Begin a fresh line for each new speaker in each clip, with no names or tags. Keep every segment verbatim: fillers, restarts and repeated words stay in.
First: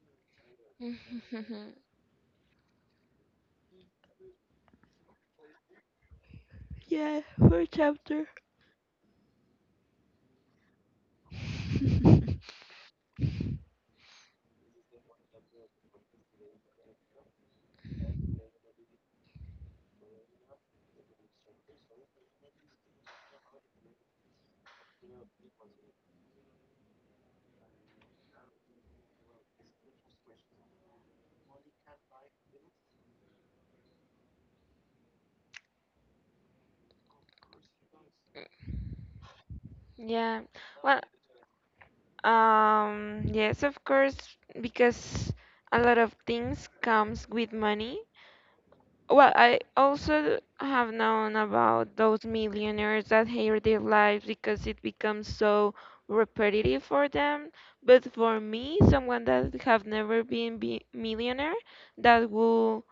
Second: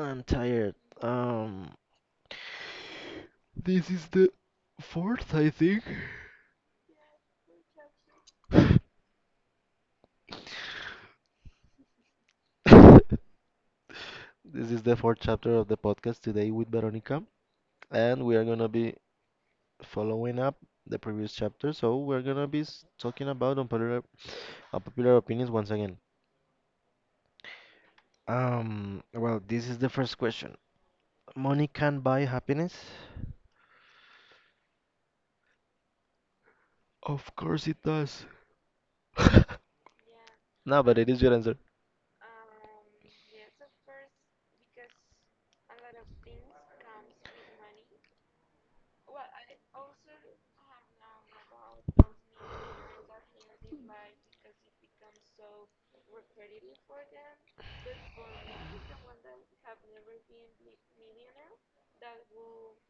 I'm tired. Um, this is the fourth, I think.
Yeah, for chapter.
This is the fourth chapter of the podcast today with Veronica, and we are gonna be following up the previous chapter. So we're gonna be s- talking about unpopular, unpopular opinions once again. Um, well, this is the first question. Money can buy happiness? Of course it does.
Yeah.
No,
Well,
but it is your answer.
um, yes, of course, because a lot of things comes with money. Well, I also have known about those millionaires that hate their lives because it becomes so repetitive for them. But for me, someone that have never been be millionaire, that will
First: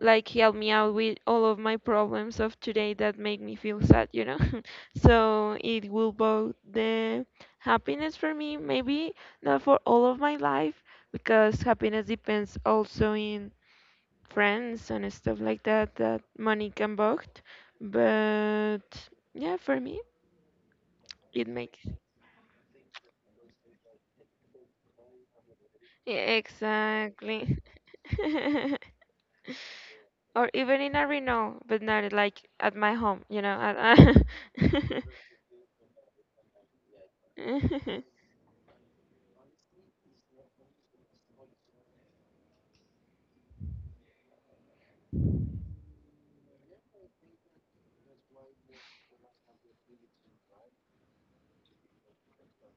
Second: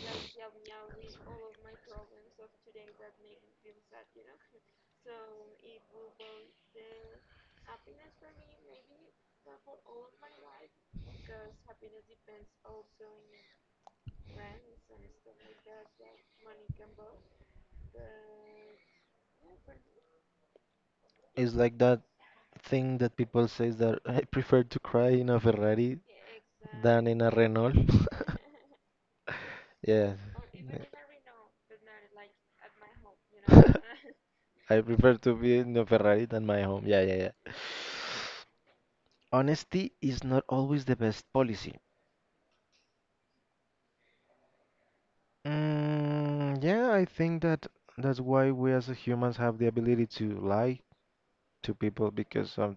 like help me out with all of my problems of today that make me feel sad, you know. So it will both the happiness for me, maybe not for all of my life, because happiness depends also in friends and stuff like that that money can buy. But yeah, for me it
It's
makes
like that thing that people say is that I prefer to cry in a Ferrari
yeah,
than in a
exactly.
Renault. Yeah.
Or
Yeah.
even in a Renault, but not like at my home, you know. at-
I prefer to be in a Ferrari than my home. Yeah, yeah, yeah. Honesty is not always the best policy. Mm, yeah, I think that that's why we as humans have the ability to lie, to people because of,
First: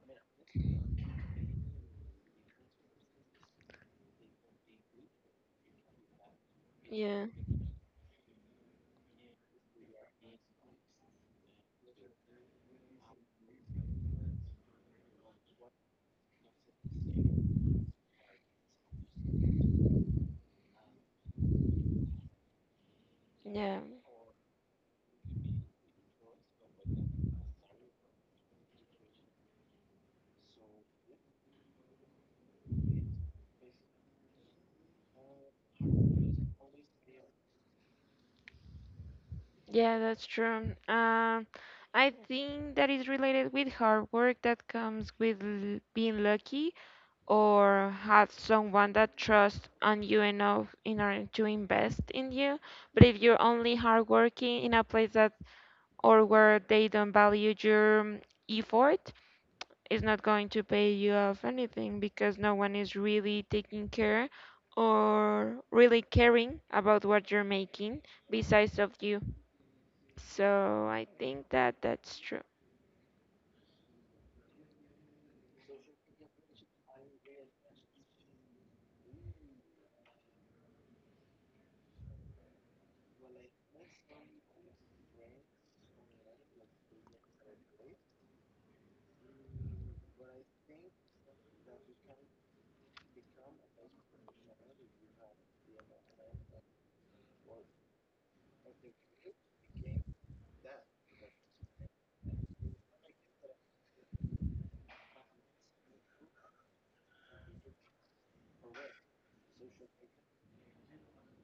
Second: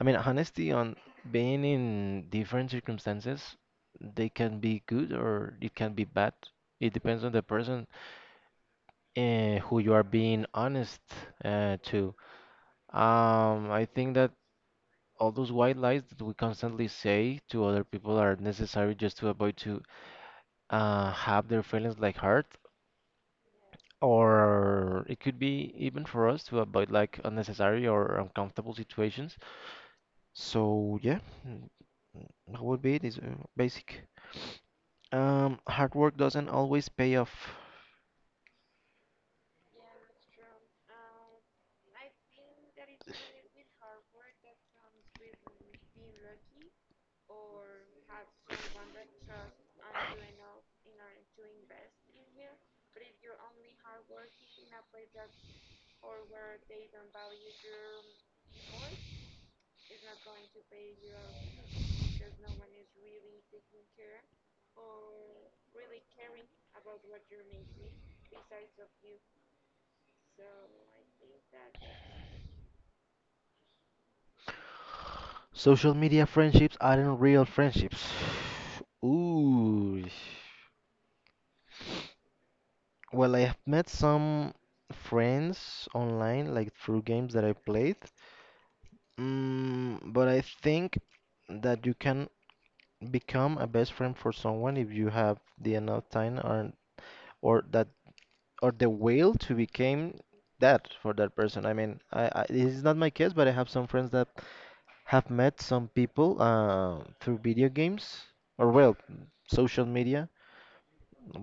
I mean, honesty on being in different circumstances, they can be good or it can be bad. It depends
Yeah,
on the person uh, who you are being honest uh, to. Um, I think that all those white lies that we constantly say to other people are necessary just to avoid to uh, have their feelings like hurt,
yeah,
or it could be even for us to avoid like unnecessary or uncomfortable situations. So yeah, what would be it is uh, basic. Um, hard work doesn't always pay off.
yeah, that's true. Um, I think that is related with hard work that comes with l- being lucky or have someone that trusts on you enough in order to invest in you. But if you're only hardworking in a place that or where they don't value your mm, effort, is not going to pay you off anything because no one is really taking care or really caring about what you're making besides of you. So I think that that's true.
Social media friendships aren't real friendships. Ooh. Well, I have met some friends online, like through games that I played. Mm, but I think that you can become a best friend for someone if you have the enough time or or that or the will to become that for that person. I mean, I, I this is not my case, but I have some friends that have met some people uh, through video games or well, social media.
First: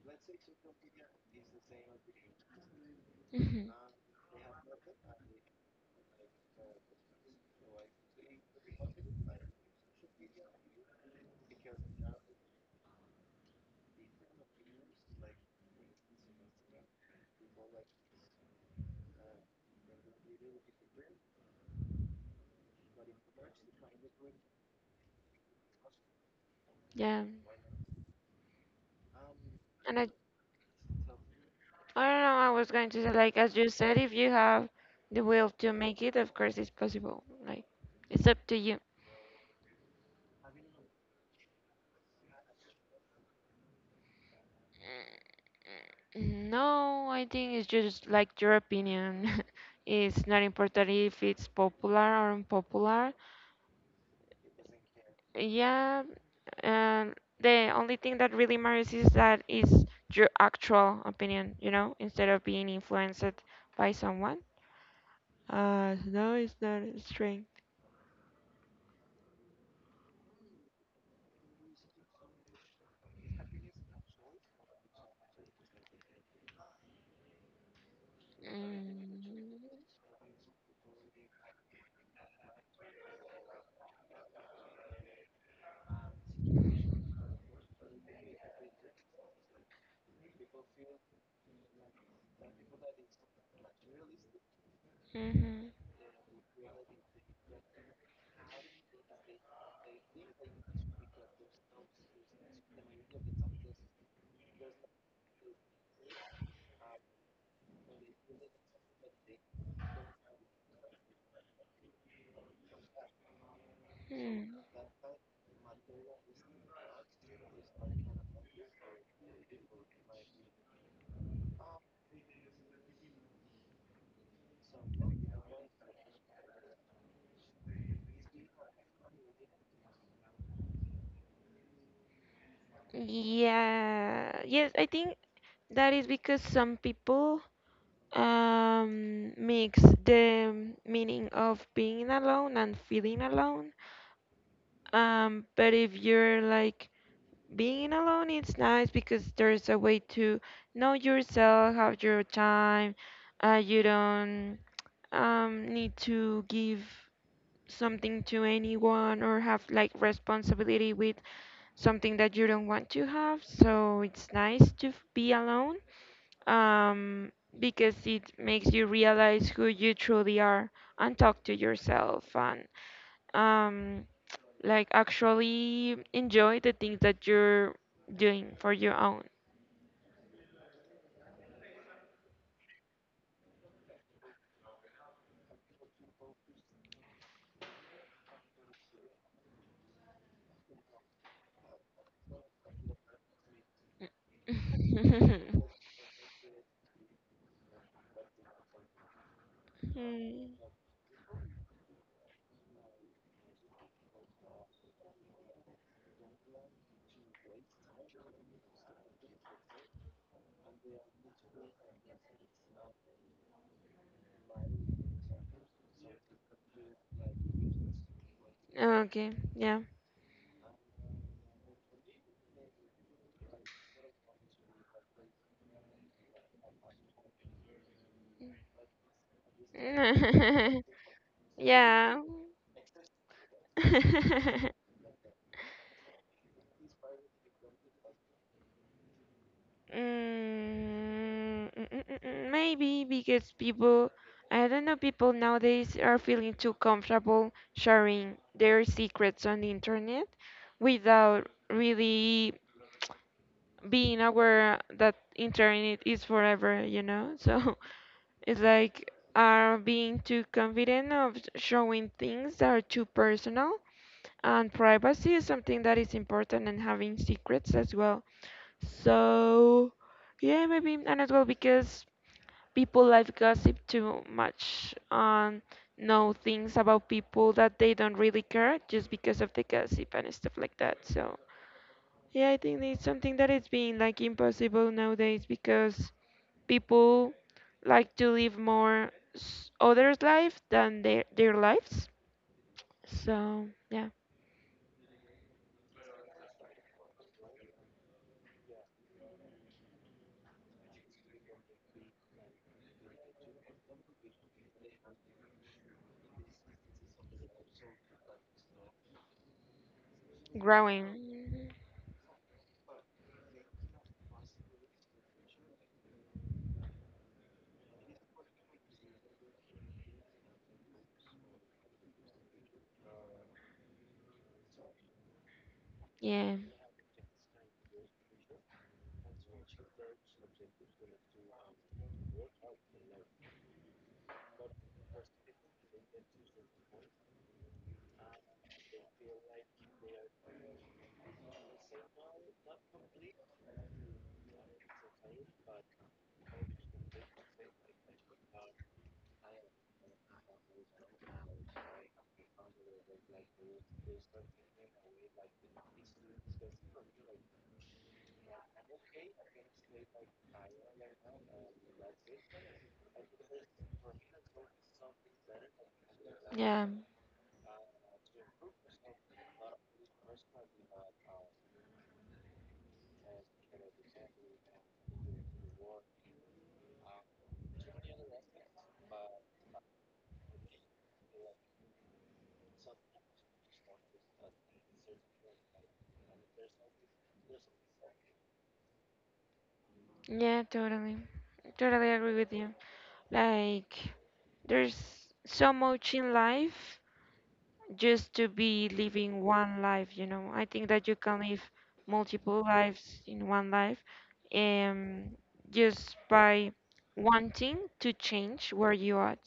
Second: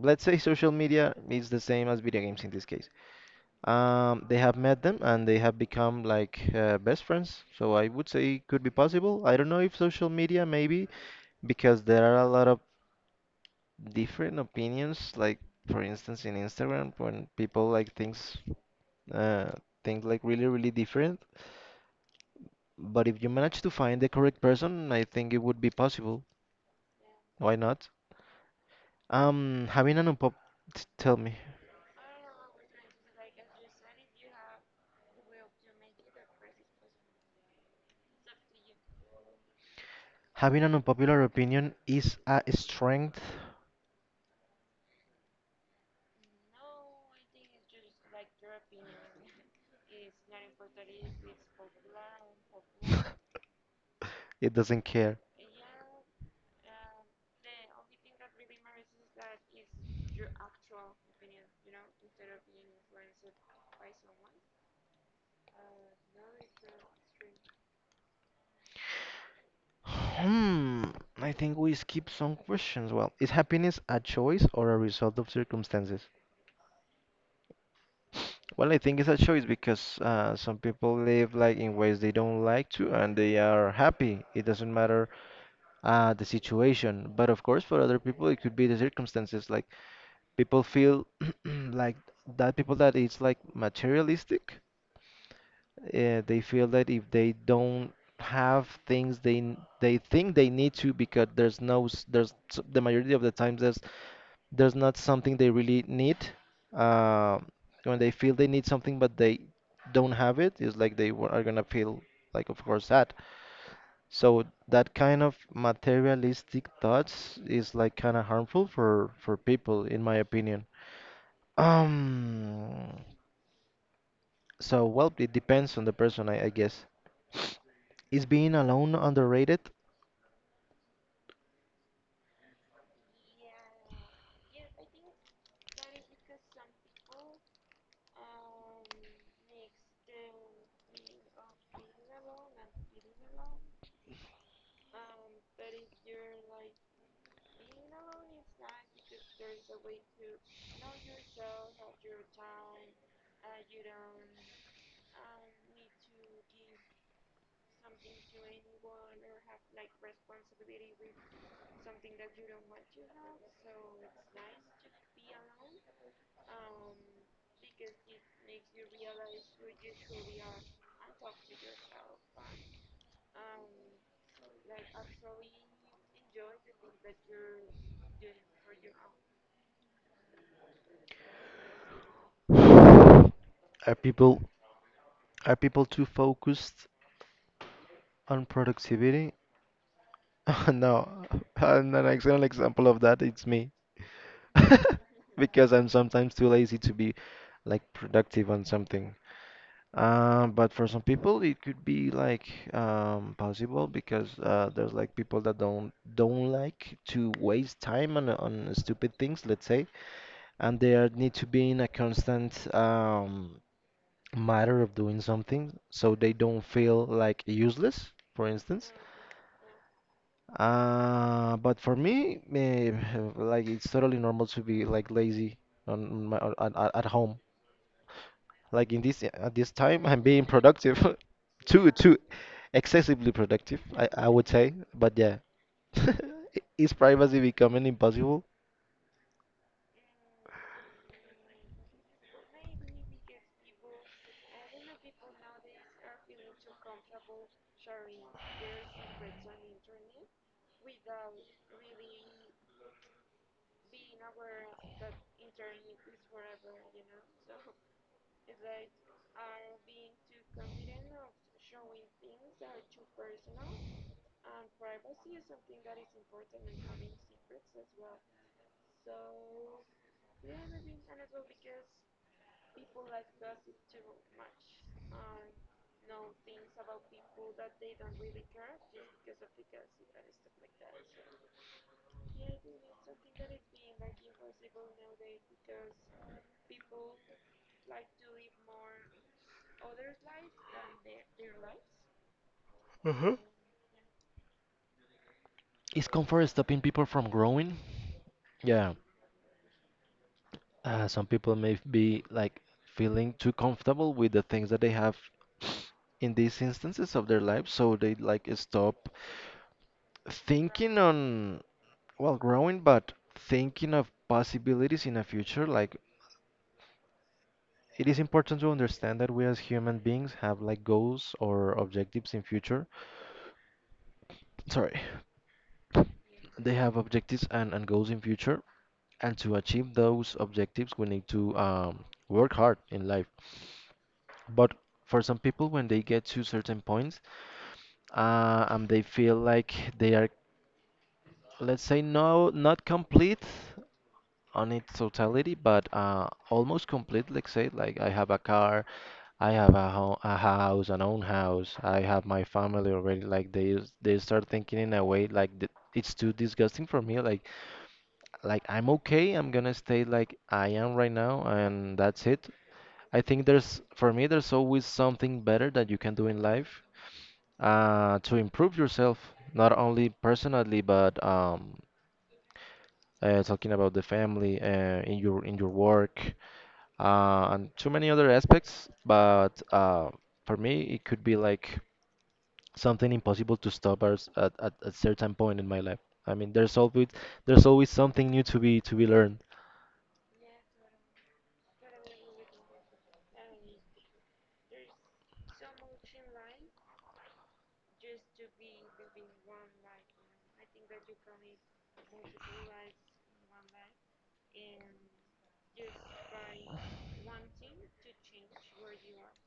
Let's say social media is the same as video games in this case.
Mhm.
Um, they have met them and they have become like uh, best friends. So I would say it could be possible. I don't know if social media maybe because there are a lot of different opinions. Like for instance in Instagram when people like things uh, think like really really different. But if you manage to find the correct person, I think it would be possible.
Yeah.
Why not? Um,
And
having an
I,
unpop t- Tell me,
I don't know, I was going to say, like, as you said, if you have the will to make it, of course it's possible. Like, it's up to you.
having an unpopular opinion is a strength.
Mm, No, I think it's just like your opinion. It's not important if it's popular or unpopular.
It doesn't care.
Yeah, and the only thing that really matters is that is your actual opinion, you know, instead of being influenced by someone. Uh, no, it's not a strength.
Hmm, I think we skip some questions. Well, is happiness a choice or a result of circumstances? Well, I think it's a choice because uh, some people live like in ways they don't like to and they are happy. It doesn't matter uh, the situation. But of course, for other people, it could be the circumstances. Like people feel like that people that it's like materialistic
Mm-hmm.
uh, they feel that if they don't have things they n- they think they need to because there's no s- there's s- the majority of the times there's there's not something they really need uh, when they feel they need something but they don't have it it's like they wa- are gonna feel like of course sad
Hmm.
so that kind of materialistic thoughts is like kind of harmful for for people in my opinion um, so well, it depends on the person, I, I guess. Is being alone underrated?
Yeah, yes, I think that is because some people um mix the meaning of being alone and feeling alone. Um, but if you're like being alone is nice because there's a way to know yourself, have your time. Uh, you don't um, need to give something to anyone or have like responsibility with something that you don't want to have. So it's nice to f- be alone um, because it makes you realize who you truly are and talk to yourself and um, like actually enjoy the things that you're doing for your own.
Are people are people too focused on productivity? No, and an excellent example of that it's me, because I'm sometimes too lazy to be like productive on something. Um,
Hmm.
but for some people, it could be like um, possible because uh, there's like people that don't don't like to waste time on on stupid things, let's say. And they are, need to be in a constant um, matter of doing something so they don't feel like useless, for instance.
Okay, yeah.
Uh, but for me, eh, like it's totally normal to be like lazy on my on, on- at at home. Like in this at this time, I'm being productive, too too
Yeah.
excessively productive, I, I would say. But yeah, is privacy becoming impossible?
Mm, mm, mm, mm, mm, Maybe because people, I don't know, people nowadays are feeling too comfortable sharing their secrets on the internet without really being aware that internet is forever, you know? So it's like are being too confident of showing things that are too personal and privacy is something that is important and having secrets as well. So yeah, maybe and as well because people like gossip too much and know things about people that they don't really care just because of the gossip and stuff like that. So yeah, I think it's something that that is being like impossible nowadays because people like to live more s- others' life than their their lives.
Uh-huh.
So yeah,
Is comfort stopping people from growing? Yeah. Uh, some people may be like feeling too comfortable with the things that they have in these instances of their life, so they like stop thinking
growing.
on, well, growing, but thinking of possibilities in a future. Like, it is important to understand that we as human beings have like goals or objectives in future. Sorry,
Yeah,
they have objectives and, and goals in future. And to achieve those objectives, we need to um, work hard in life. But for some people, when they get to certain points, uh, and they feel like they are, let's say, no, not complete on its totality, but uh, almost complete. Let's say, like I have a car, I have a, ho a house, an own house, I have my family already. Like they s- they start thinking in a way like th it's too disgusting for me. Like like I'm okay, I'm gonna stay like I am right now, and that's it. I think there's for me there's always something better that you can do in life
yeah,
uh, to improve yourself, not only personally, but um, uh, talking about the family, uh, in your in your work, uh, and too many other aspects. But uh, for me, it could be like something impossible to stop at, s- at at a certain point in my life. I mean, there's always there's always something new to be to be learned.
yeah. Totally, totally agree with you. Like, there's so much in life just to be living one life, you know. I think that you can live multiple lives in one life um, just by wanting to change where you are.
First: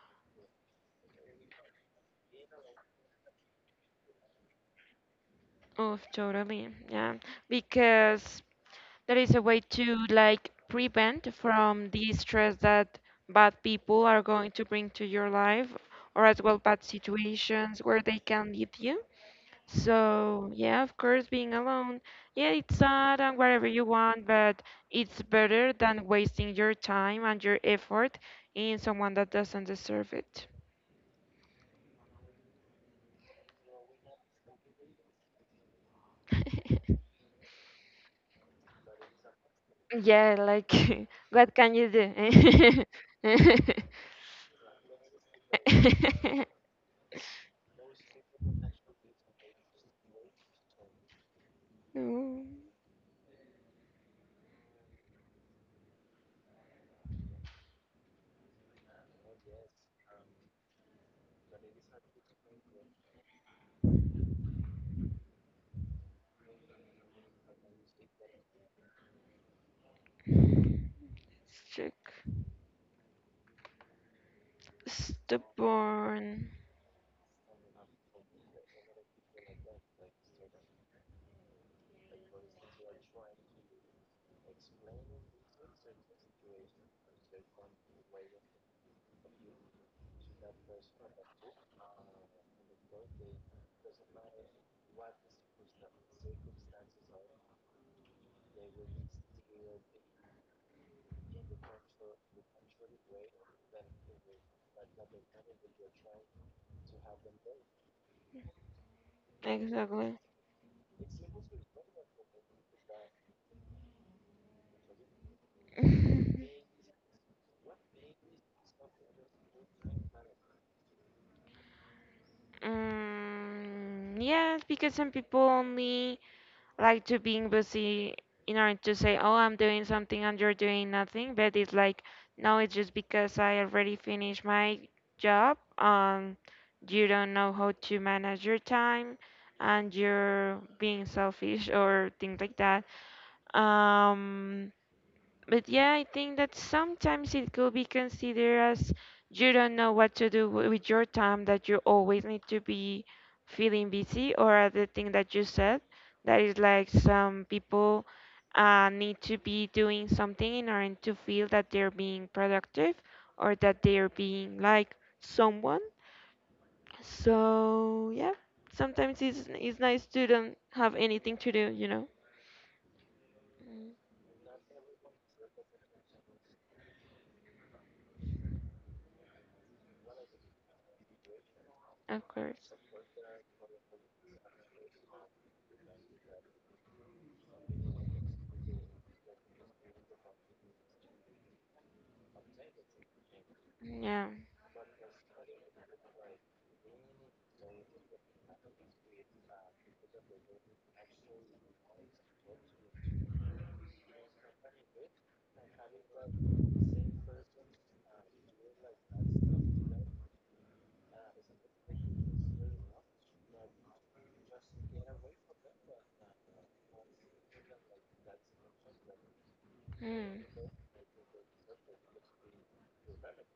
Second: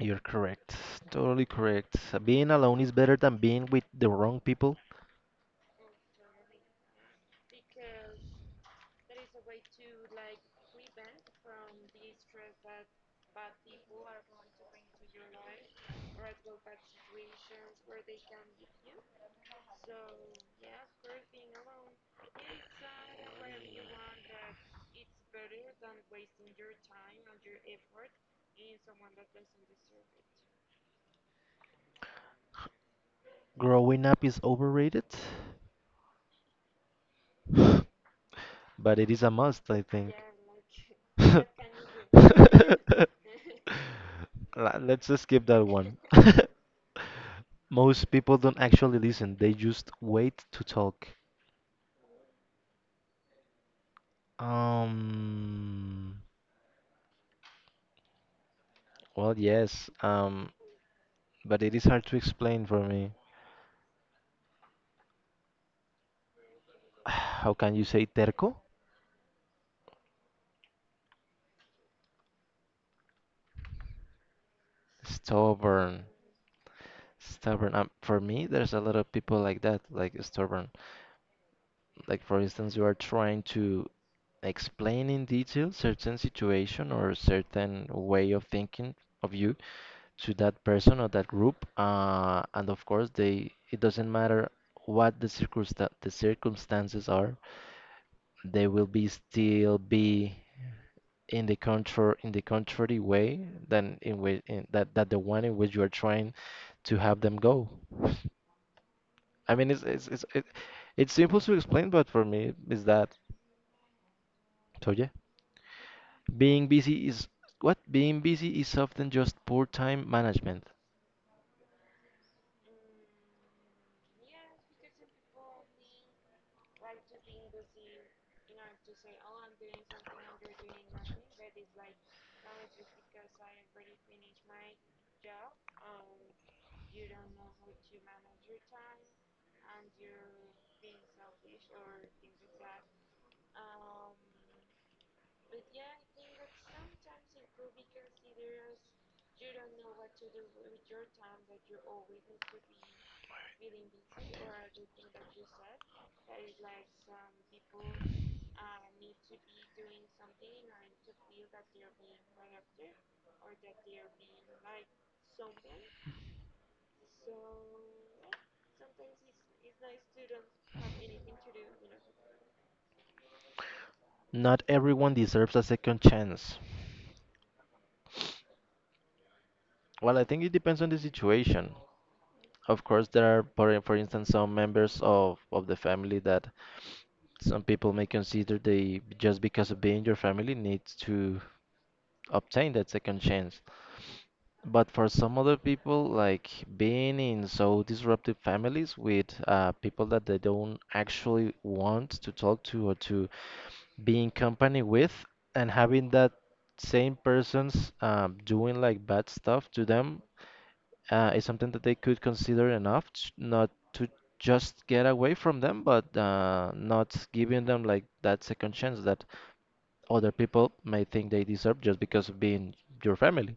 You're correct, totally correct. Being alone is better than being with the wrong people.
Oh, totally. Yeah. Because that is a way to like prevent from the stress that bad people are going to bring to your life or as well bad situations where they can lead you. So, yeah, of course, being alone, yeah, it's sad and whatever you want, but it's better than wasting your time and your effort in someone that doesn't deserve it.
Growing up is overrated, but it is a must, I think.
Yeah, like, what can you do?
La- Let's just skip that one. Most people don't actually listen, they just wait to talk.
No, let's
Um, well, yes, um, but it is hard to explain for me. How can you say terco?
check.
Stubborn.
Stubborn.
Stubborn. Um, for me, there's a lot of people like that, like stubborn. Like, for instance, you are trying to explain in detail certain situation or certain way of thinking of you, to that person or that group uh, and of course they it doesn't matter what the circumsta- the circumstances are they will be still be in the contra in the contrary way than in which in that that the one in which you are trying to have them go. I mean it's it's
Exactly.
it's it, it's simple to explain but for me is that so yeah being busy is what being busy is often just poor time management.
Mm, yes, because some people only like to being busy in order to say, "Oh, I'm doing something and you're doing nothing," but it's like, no, it's just because I already finished my job. Um, you don't know how to manage your time, and you're being selfish or things like that. Um, but yeah, I think that sometimes it could be considered as you don't know what to do wi- with your time, that you always need to be feeling busy, or the thing that you said, that is like some people uh, need to be doing something in order to feel that they're being productive or that they're being like someone. So yeah, sometimes it's it's nice to don't have anything to do, you know? Mm,
Not everyone deserves a second chance. Well, I think it depends on the situation.
of course.
Of course, there are, for, for instance, some members of, of the family that some people may consider they, just because of being your family, needs to obtain that second chance.
Yeah.
But for some other people, like being in so disruptive families with uh, people that they don't actually want to talk to or to be in company with, and having that same persons um, doing like bad stuff to them uh, is something that they could consider enough t not to just get away from them, but uh, not giving them like that second chance that other
Mm.
people may think they deserve just because of being your family.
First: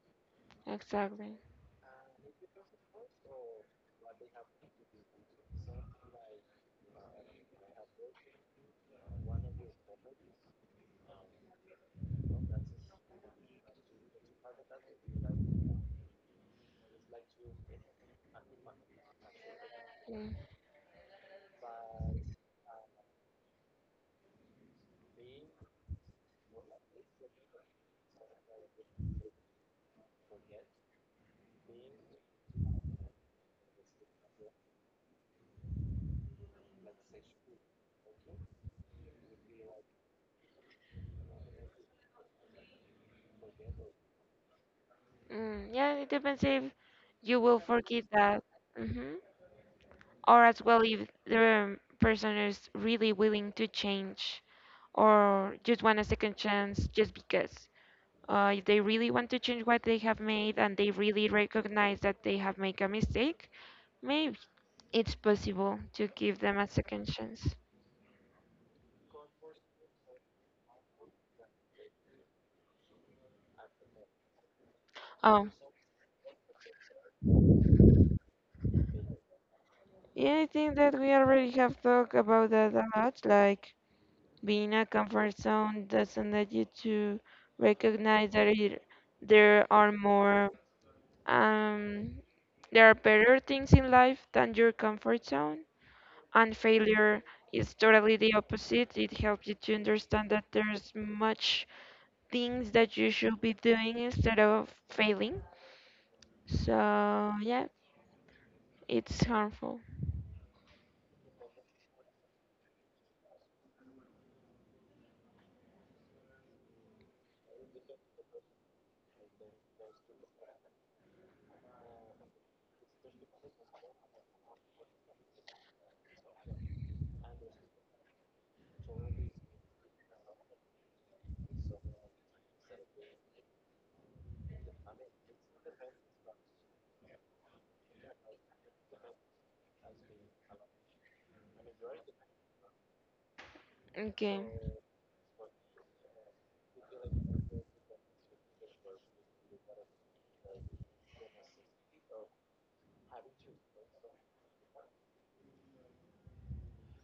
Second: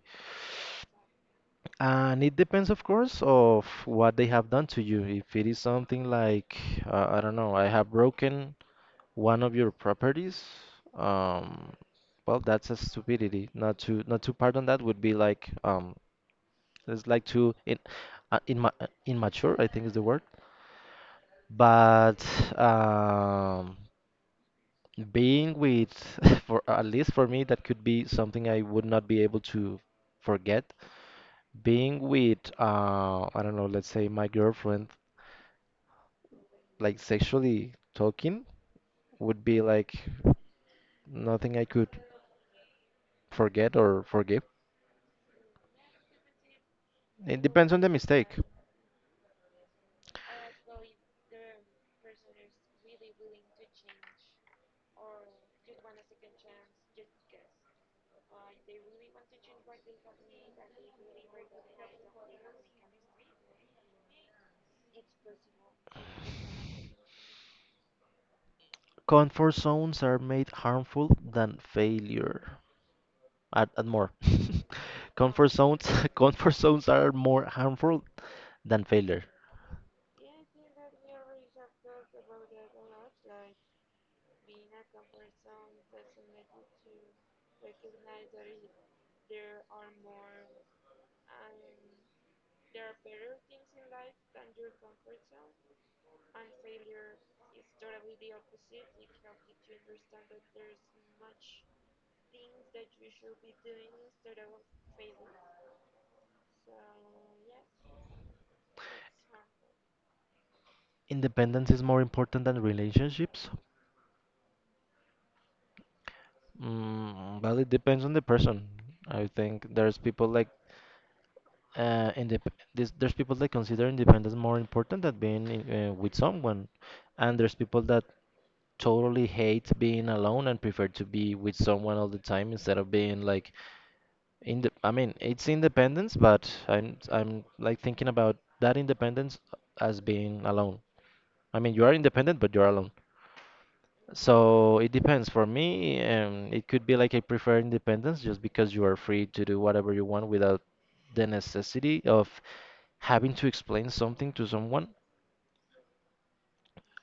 Exactly.
And it depends, of course, of what they have done to you. If it is something like, uh, I don't know, I have broken one of your properties, um, well, that's a stupidity. Not to not to pardon that would be like um, so it's like too in, uh, I uh, immature, I think is the
Yeah.
word. But um, being with, for at least for me, that could be something I would not be able to forget. Being with, uh, I don't know, let's say my girlfriend, like sexually talking, would be like nothing I could forget or forgive.
Mm, yeah, it depends if you
It
will
depends on the
forgive
mistake.
that. Hmm. Or as well if the person is really willing to change or just want a second chance just because. Uh, if they really want to change what they have made and they really recognize that they have made a mistake, maybe it's possible to give them a second chance.
Comfort zones are made harmful than failure. and, and more.
Oh,
comfort zones, comfort zones are more harmful than failure.
yeah, I think that we already have talked about that a lot. Like, being a comfort zone doesn't let you to recognize that it, there are more um, there are better things in life than your comfort zone. And failure is totally the opposite. It helps you to understand that there's much things that you should be doing instead of failing. So yeah, it's harmful.
Independence is more important than relationships. Mm, well, it depends on the person. I think there's people like uh, indep- this, there's people that consider independence more important than being in- uh, with someone, and there's people that totally hate being alone and prefer to be with someone all the time instead of being like In the, I mean, it's independence, but I'm I'm like thinking about that independence as being alone. I mean, you are independent, but you're alone.
Okay.
So it depends. For me, um, it could be like I prefer independence just because you are free to do whatever you want without the necessity of having to explain something to someone.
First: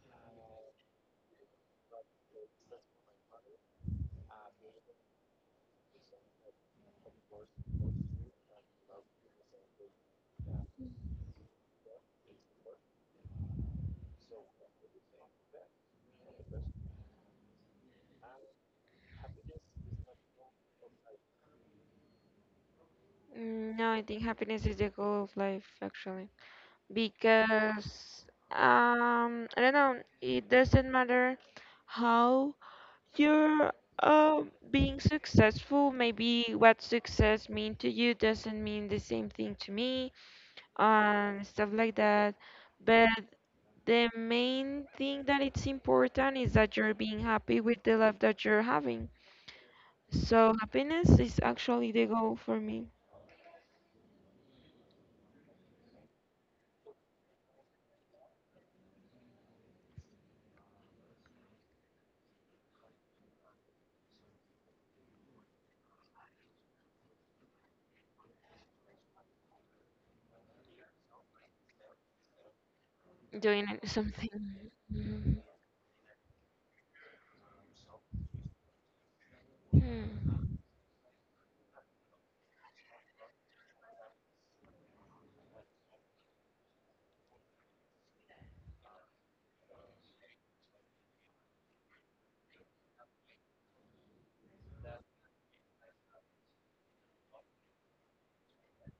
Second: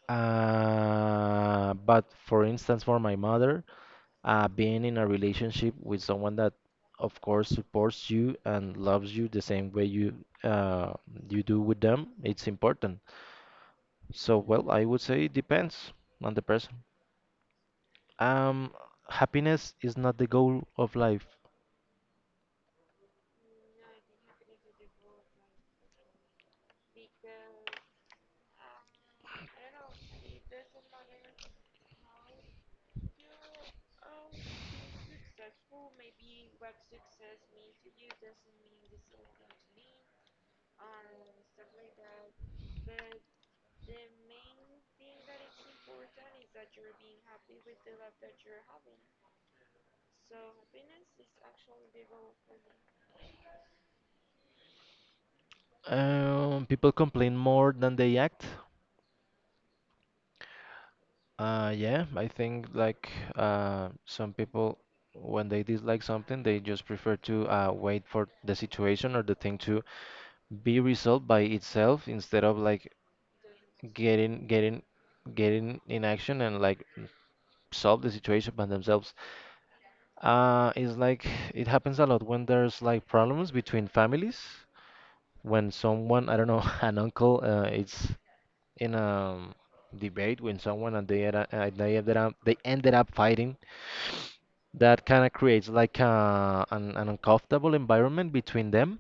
Uh, but for instance, for my mother, uh, being in a relationship with someone that, of course, supports you and loves you the same way you uh, you do with them, it's important. So, well, I would say it depends on the person. Um, Happiness is not the goal of life.
Mm, No, I think happiness is the goal of life actually. Because um I don't know, it doesn't matter how you're um being successful. Maybe what success mean to you doesn't mean the same thing to me, um stuff like that. But the main thing that it's important is that you're being happy with the life that you're having. So happiness is actually the goal for me.
Um, people complain more than they act. Uh, yeah, I think like uh, some people, when they dislike something, they just prefer to uh, wait for the situation or the thing to be resolved by itself, instead of like
Doing it-
get
something.
in get in
Mhm.
get in in action, and like solve the situation by themselves.
Hmm.
Uh it's like it happens a lot when there's like problems between families, when someone, I don't know, an uncle, uh, is in a um, debate with someone, and they, era- uh, they ended up they ended up fighting. That kind of creates like uh, an, an uncomfortable environment between them,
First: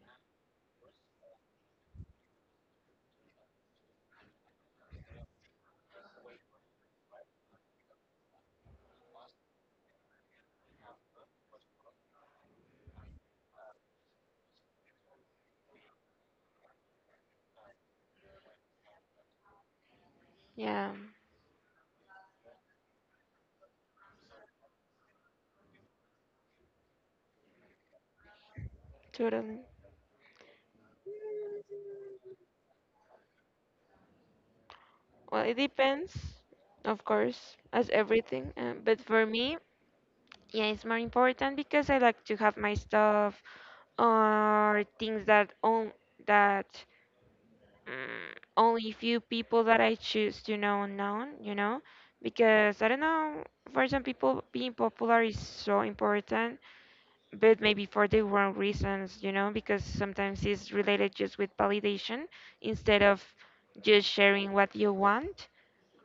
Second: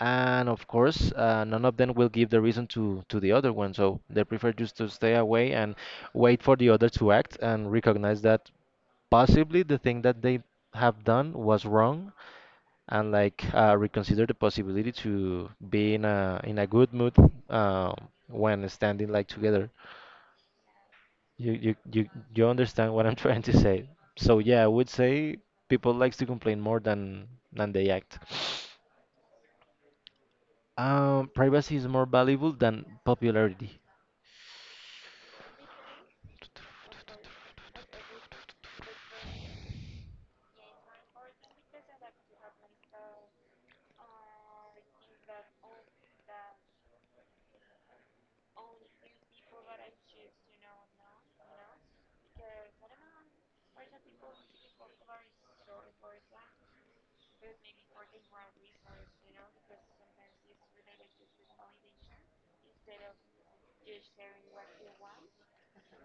and of course, uh, none of them will give the reason to to the other one, so they prefer just to stay away and wait for the other to act and recognize that possibly the thing that they have done was wrong, and like uh, reconsider the possibility to be in a in a good mood, um, when standing like together.
Yeah,
You, you you you understand what I'm trying to say. So yeah, I would say people likes to complain more than than they act.
totally.
Um, privacy is more valuable than popularity.
Well, it depends, of course, as everything. Um, but for me, yeah, it's more important because I like to have my stuff or things that on that mm, only few people that I choose to know known, you know, because I don't know. For some people, being popular is so important, but maybe for the wrong reasons, you know, because sometimes it's related just with validation instead of just sharing what you want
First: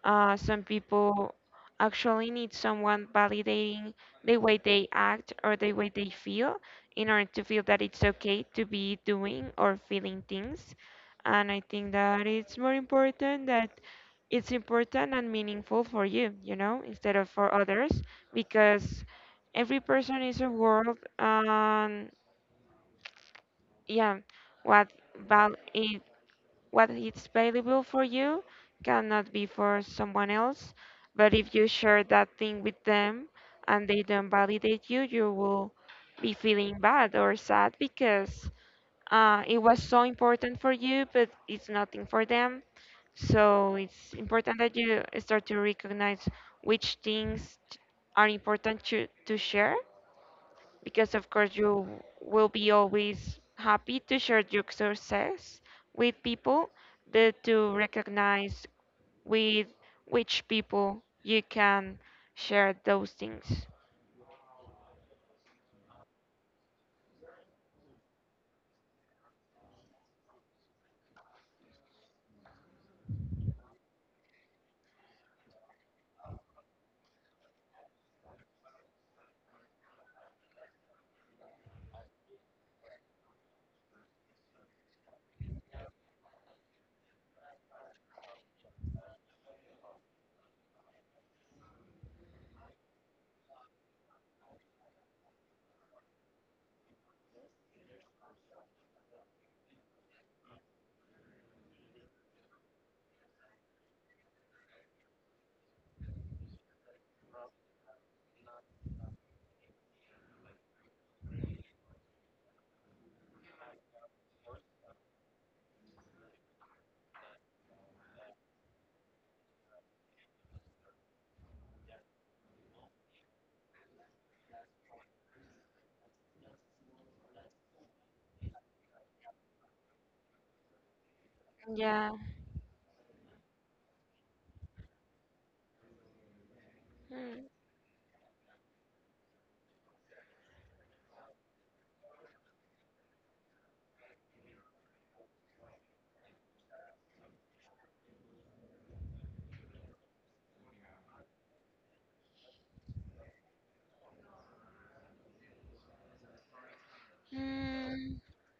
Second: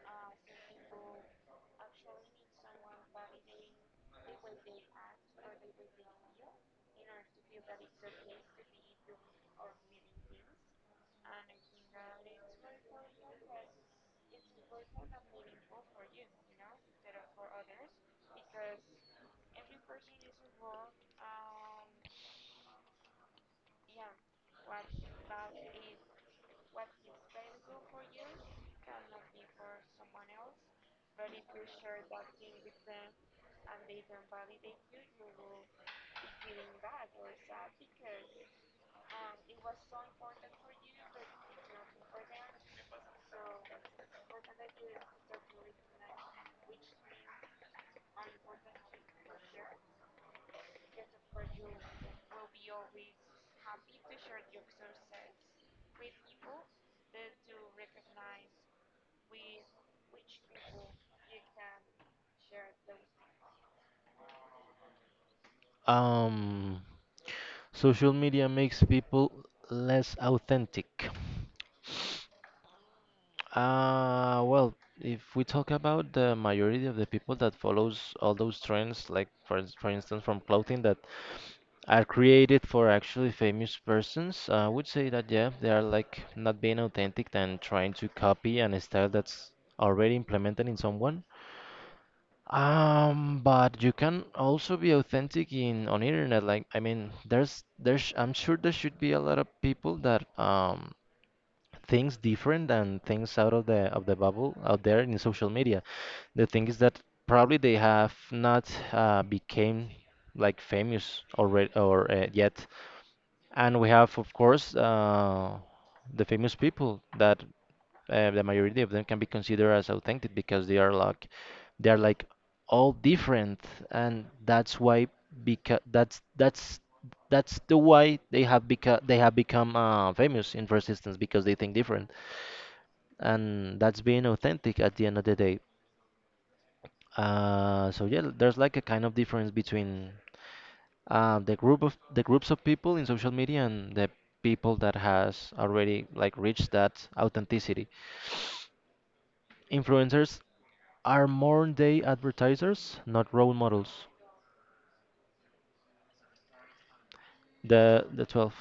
uh, some people actually need someone validating the way they act or the way they feel in order to feel that it's okay to be doing or feeling things. And I think that it's more important that it's important and meaningful for you, you know, instead of for others, because every person is a world. And yeah, what val- eh, what is valuable for you cannot be for someone else. But if you share that thing with them and they don't validate you, you will be feeling bad or sad because uh, it was so important for you, but it's nothing for them. So it's important that you start to recognize which things t- are important to, to share because of course you will be always happy to share your success with people, but to recognize with which people you can share those things.
Um, Social media makes people less authentic. Uh, well, if we talk about the majority of the people that follows all those trends, like for, ins- for instance from clothing that are created for actually famous persons, I would say that yeah, they are like not being authentic and trying to copy an style that's already implemented in someone. Um, but you can also be authentic in on internet. Like, I mean, there's there's I'm sure there should be a lot of people that um things different and things out of the of the bubble out there in social media. The thing is that probably they have not uh, became like famous already, or uh, yet. And we have, of course, uh, the famous people that uh, the majority of them can be considered as authentic because they are like they are like all different, and that's why, because that's that's that's the why they have become they have become uh, famous in first instance, because they think
Yeah.
different, and that's being authentic at the end of the day.
Mm.
Uh, so yeah, there's like a kind of difference between uh, the group of the groups of people in social media and the people that has already like reached that authenticity. Influencers are more day advertisers, not role models. The
Mm.
the twelve.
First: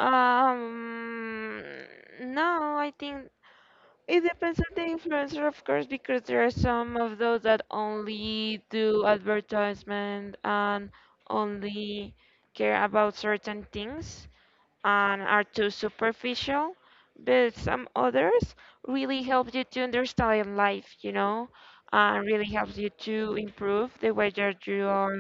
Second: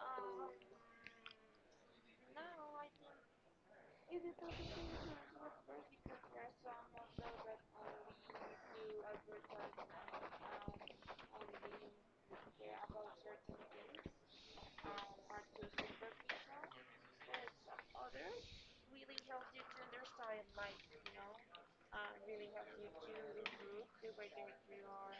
Um, no, I think it depends on the influencer, of course, because there are some of those that only do advertisement and only care about certain things, and are too superficial, but some others really help you to understand life, you know, and really helps you to improve the way that you are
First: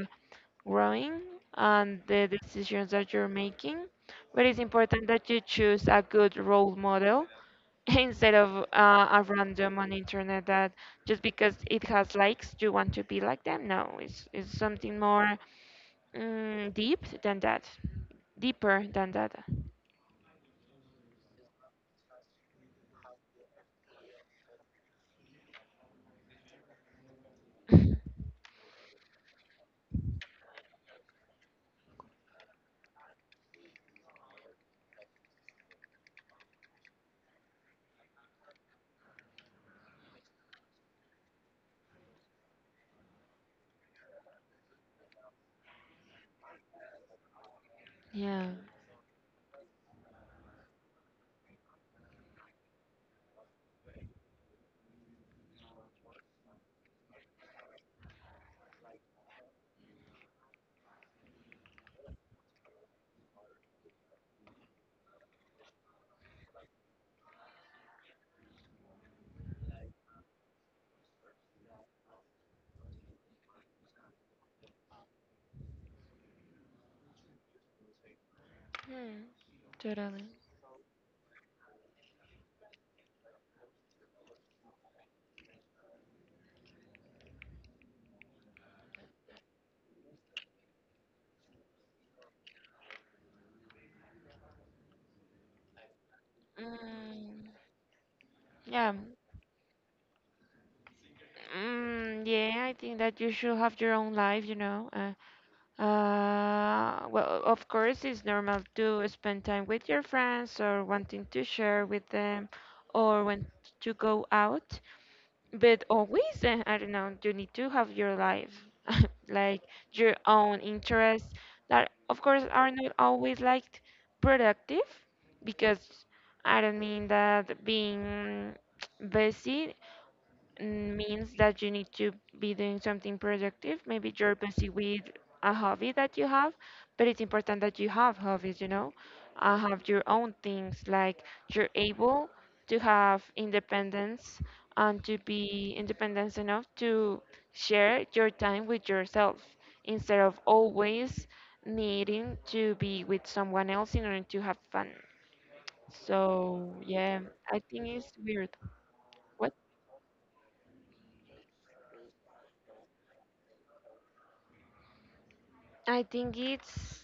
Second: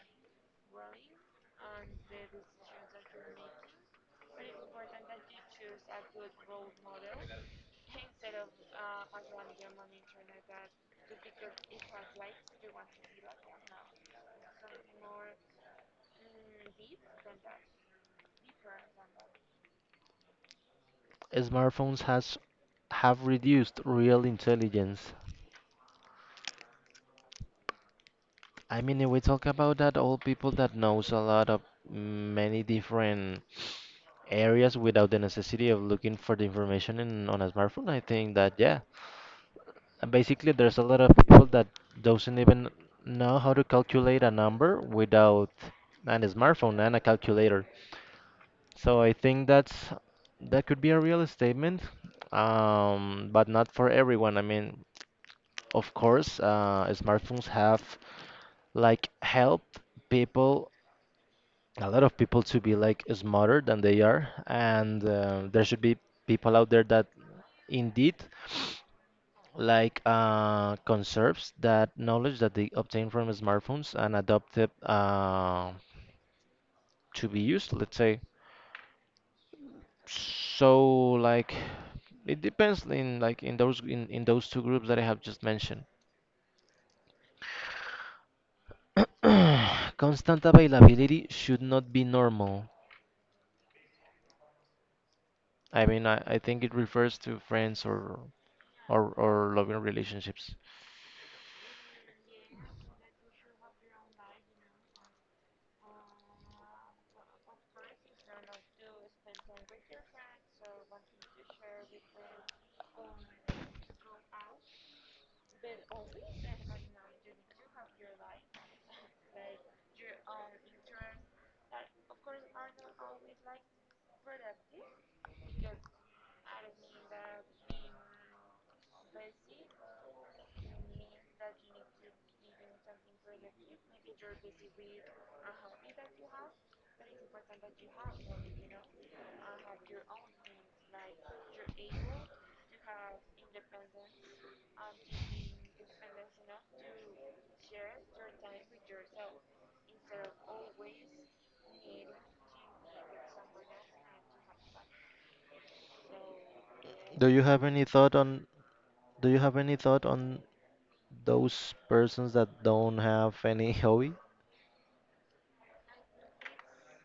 growing and the decisions that you're making. But it's important that you choose a good role model instead of uh, a random on internet that just because it has likes you want to be like them. No, it's it's something more mm, deep than that, deeper than that.
Smartphones has have reduced real intelligence. I mean, if we talk about that, all people that knows a lot of many different areas without the necessity of looking for the information in on a smartphone, I think that yeah. And basically, there's a lot of people that doesn't even know how to calculate a number without an smartphone and a calculator.
Yeah.
So I think that's that could be a real statement, um, but not for everyone. I mean, of course, uh, smartphones have like helped people, a lot of people, to be like smarter than they are, and uh, there should be people out there that indeed like uh, conserves that knowledge that they obtain from smartphones and adopt it, uh, to be used, let's say.
Hmm. Totally.
So like it depends in like in those in, in those two groups that I have just mentioned. Constant availability should not be normal. I mean, I, I think it refers to
Mm,
friends, or,
yeah,
or or loving relationships.
mm, yeah. I think that you should have your own life. You know, uh, uh, well, of course, it's normal to spend time with your friends or wanting to share with them or want to go out. But always, uh, I don't know, you need to have your life, like your own interests that, of course, are not always like productive because I don't mean that being busy mm, means that you need to be doing something productive. Maybe you're busy with a hobby that you have, but it's important that you have hobbies, you know, uh, have your own things. Like you're able to have independence and to be independent enough to share your time with yourself instead of always needing to be with someone else in order to have fun. So, yeah,
Do you
I
have any
think it's
thought on
weird.
do you
What?
have any thought on those persons that don't have any hobby?
I think it's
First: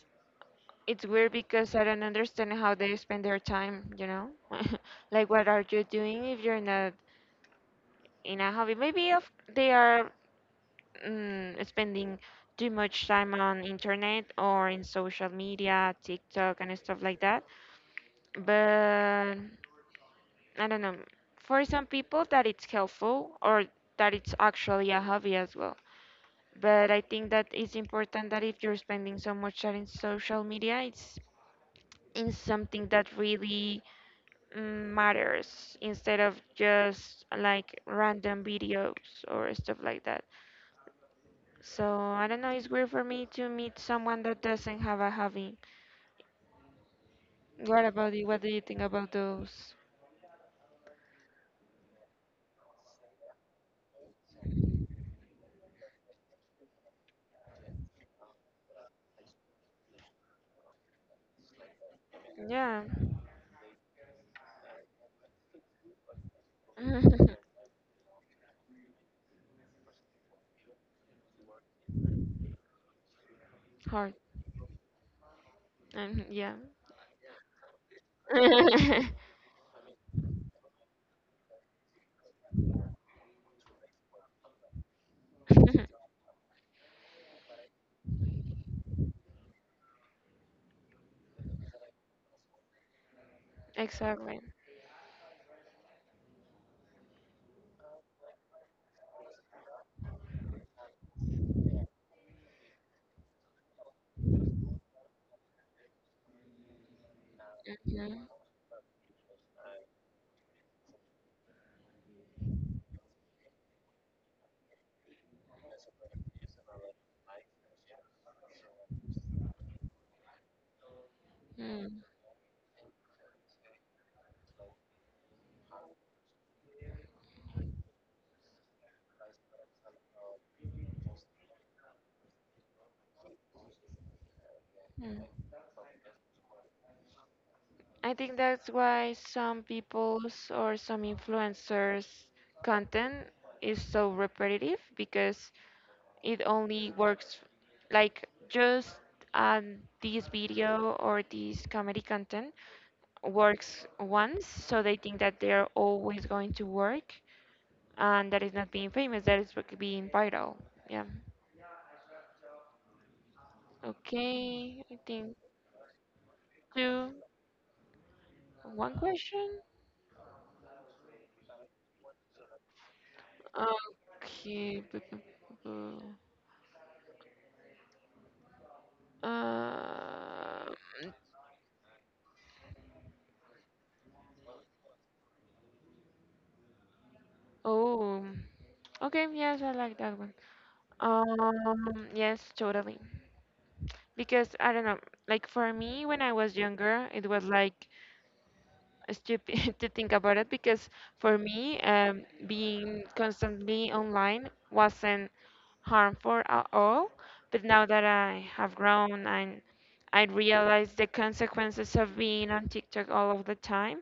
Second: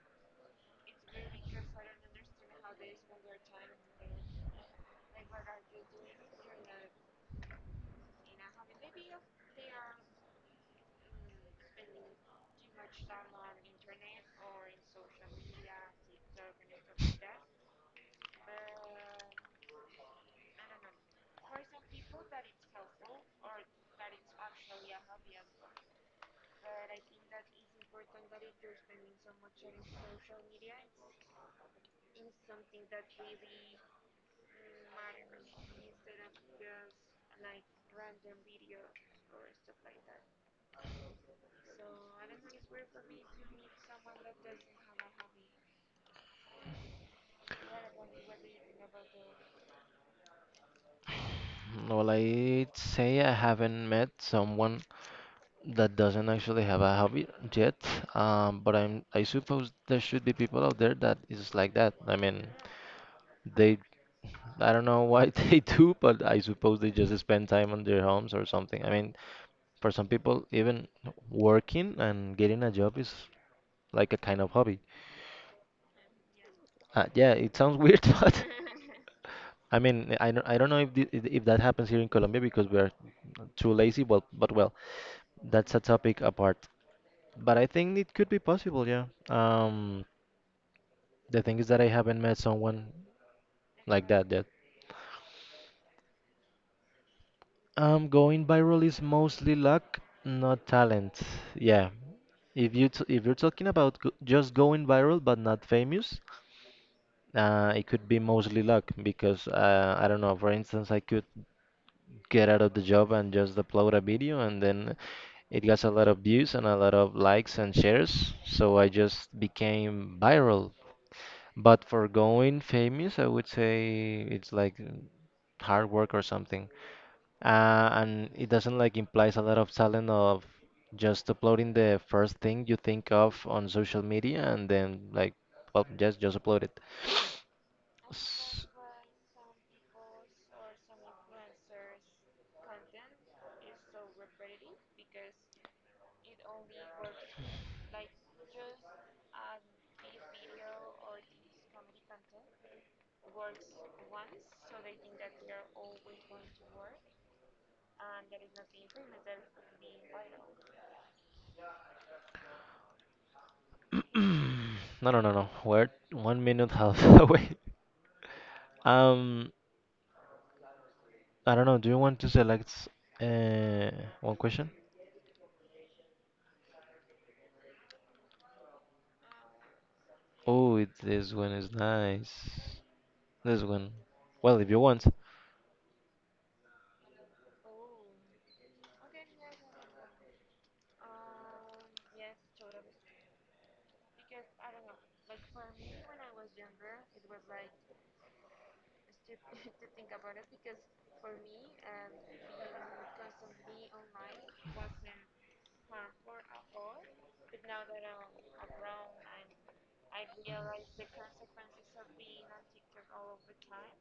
it's weird because I don't understand how they spend their time, you know? Like, what are you doing if you're not in a hobby? Maybe if they are mm, spending too much time on internet or in social media, TikTok and stuff like that. But I don't know. For some people that it's helpful or that it's actually a hobby as well. But I think that it's important that if you're spending so much time in social media, it's in something that really mm, matters instead of just like random videos or stuff like that. So I don't know, it's weird for me to meet someone that doesn't have a hobby. What about you? What do you think about those?
Well, I'd say I haven't met someone that doesn't actually have a hobby yet. Um, but I'm I suppose there should be people out there that is like that. I mean,
Yeah.
they I don't know why they do, but I suppose they just spend time on their homes or something. I mean, for some people, even working and getting a job is like
Hard.
a kind of hobby.
Um, yeah.
Uh, yeah, it sounds weird, but I mean, I don't I don't know if the, if that happens here in Colombia because we are too lazy, but but well. That's a topic apart, but I think it could be possible, yeah. Um, the thing is that I haven't met someone like that
Exactly.
yet. Um, going viral is mostly luck, not talent. Yeah. If you t if you're talking about go just going viral but not famous, uh, it could be
Mhm.
mostly luck because uh, I don't know. For instance, I could get out of the job and just upload a video, and then it got a lot of views and a lot of likes and shares. So I just became viral. But
Mm.
for going famous, I would say it's like mm, hard work or something. Uh, and it doesn't like implies a lot of talent of just uploading the first thing you think of on social media, and then
Mm.
like, well, just just upload it.
I think
S-
that's why some people's or some influencers' content is so repetitive because it only works like just um, this video or this comedy content works once, so they think that they're always going to work, and that is not being famous, that is bec- being viral. Yeah. Okay, I
No, no, no,
think
no. We're one minute half
two,
away.
one
Um,
question.
I don't know. Do you want to select uh, one question?
Okay. bu- bu- bu- bu- Uh,
Oh, it- this one is nice. This one. Well, if you want.
oh, okay, yes, I like that one. Um, yes, totally. Because I don't know, like for me when I was younger, it was like stupid to think about it because for me, um, being constantly online wasn't harmful at all. But now that I have grown and I realize the consequences of being on TikTok all of the time,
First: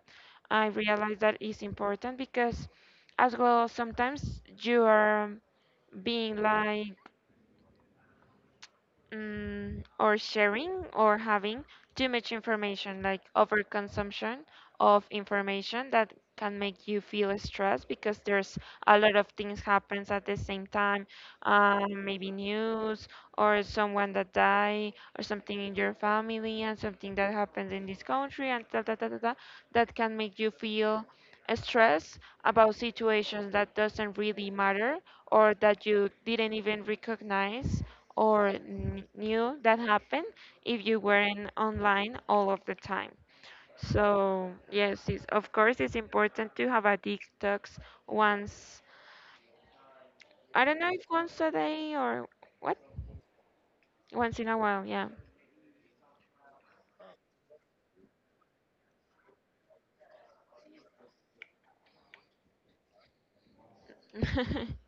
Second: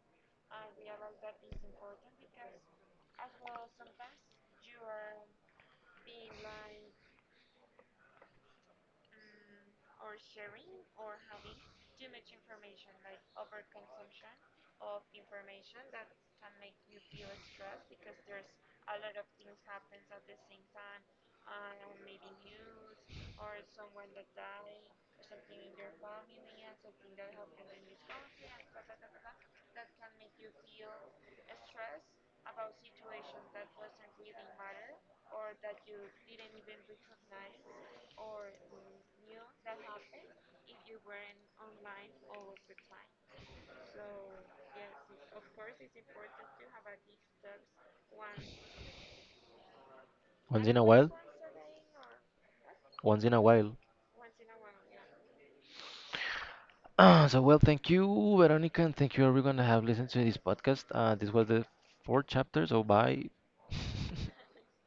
I realize that is important because as well sometimes you are being like mm, or sharing or having too much information, like overconsumption of information that can make you feel stressed because there's a lot of things happens at the same time. Um, maybe news or someone that die or something in your family and something that happens in this country and da, da, da, da, da, that can make you feel stress about situations that doesn't really matter or that you didn't even recognize or n- knew that happened if you weren't online all of the time. So yes, it's, of course it's important to have a detox once. I
Once in
don't
a
know if
while.
once a day or what,
Once in a while.
once in a while. Yeah.
So, well, thank you, Veronica, and thank you, everyone, that have listened to this podcast. Uh, this was the fourth chapter, so bye.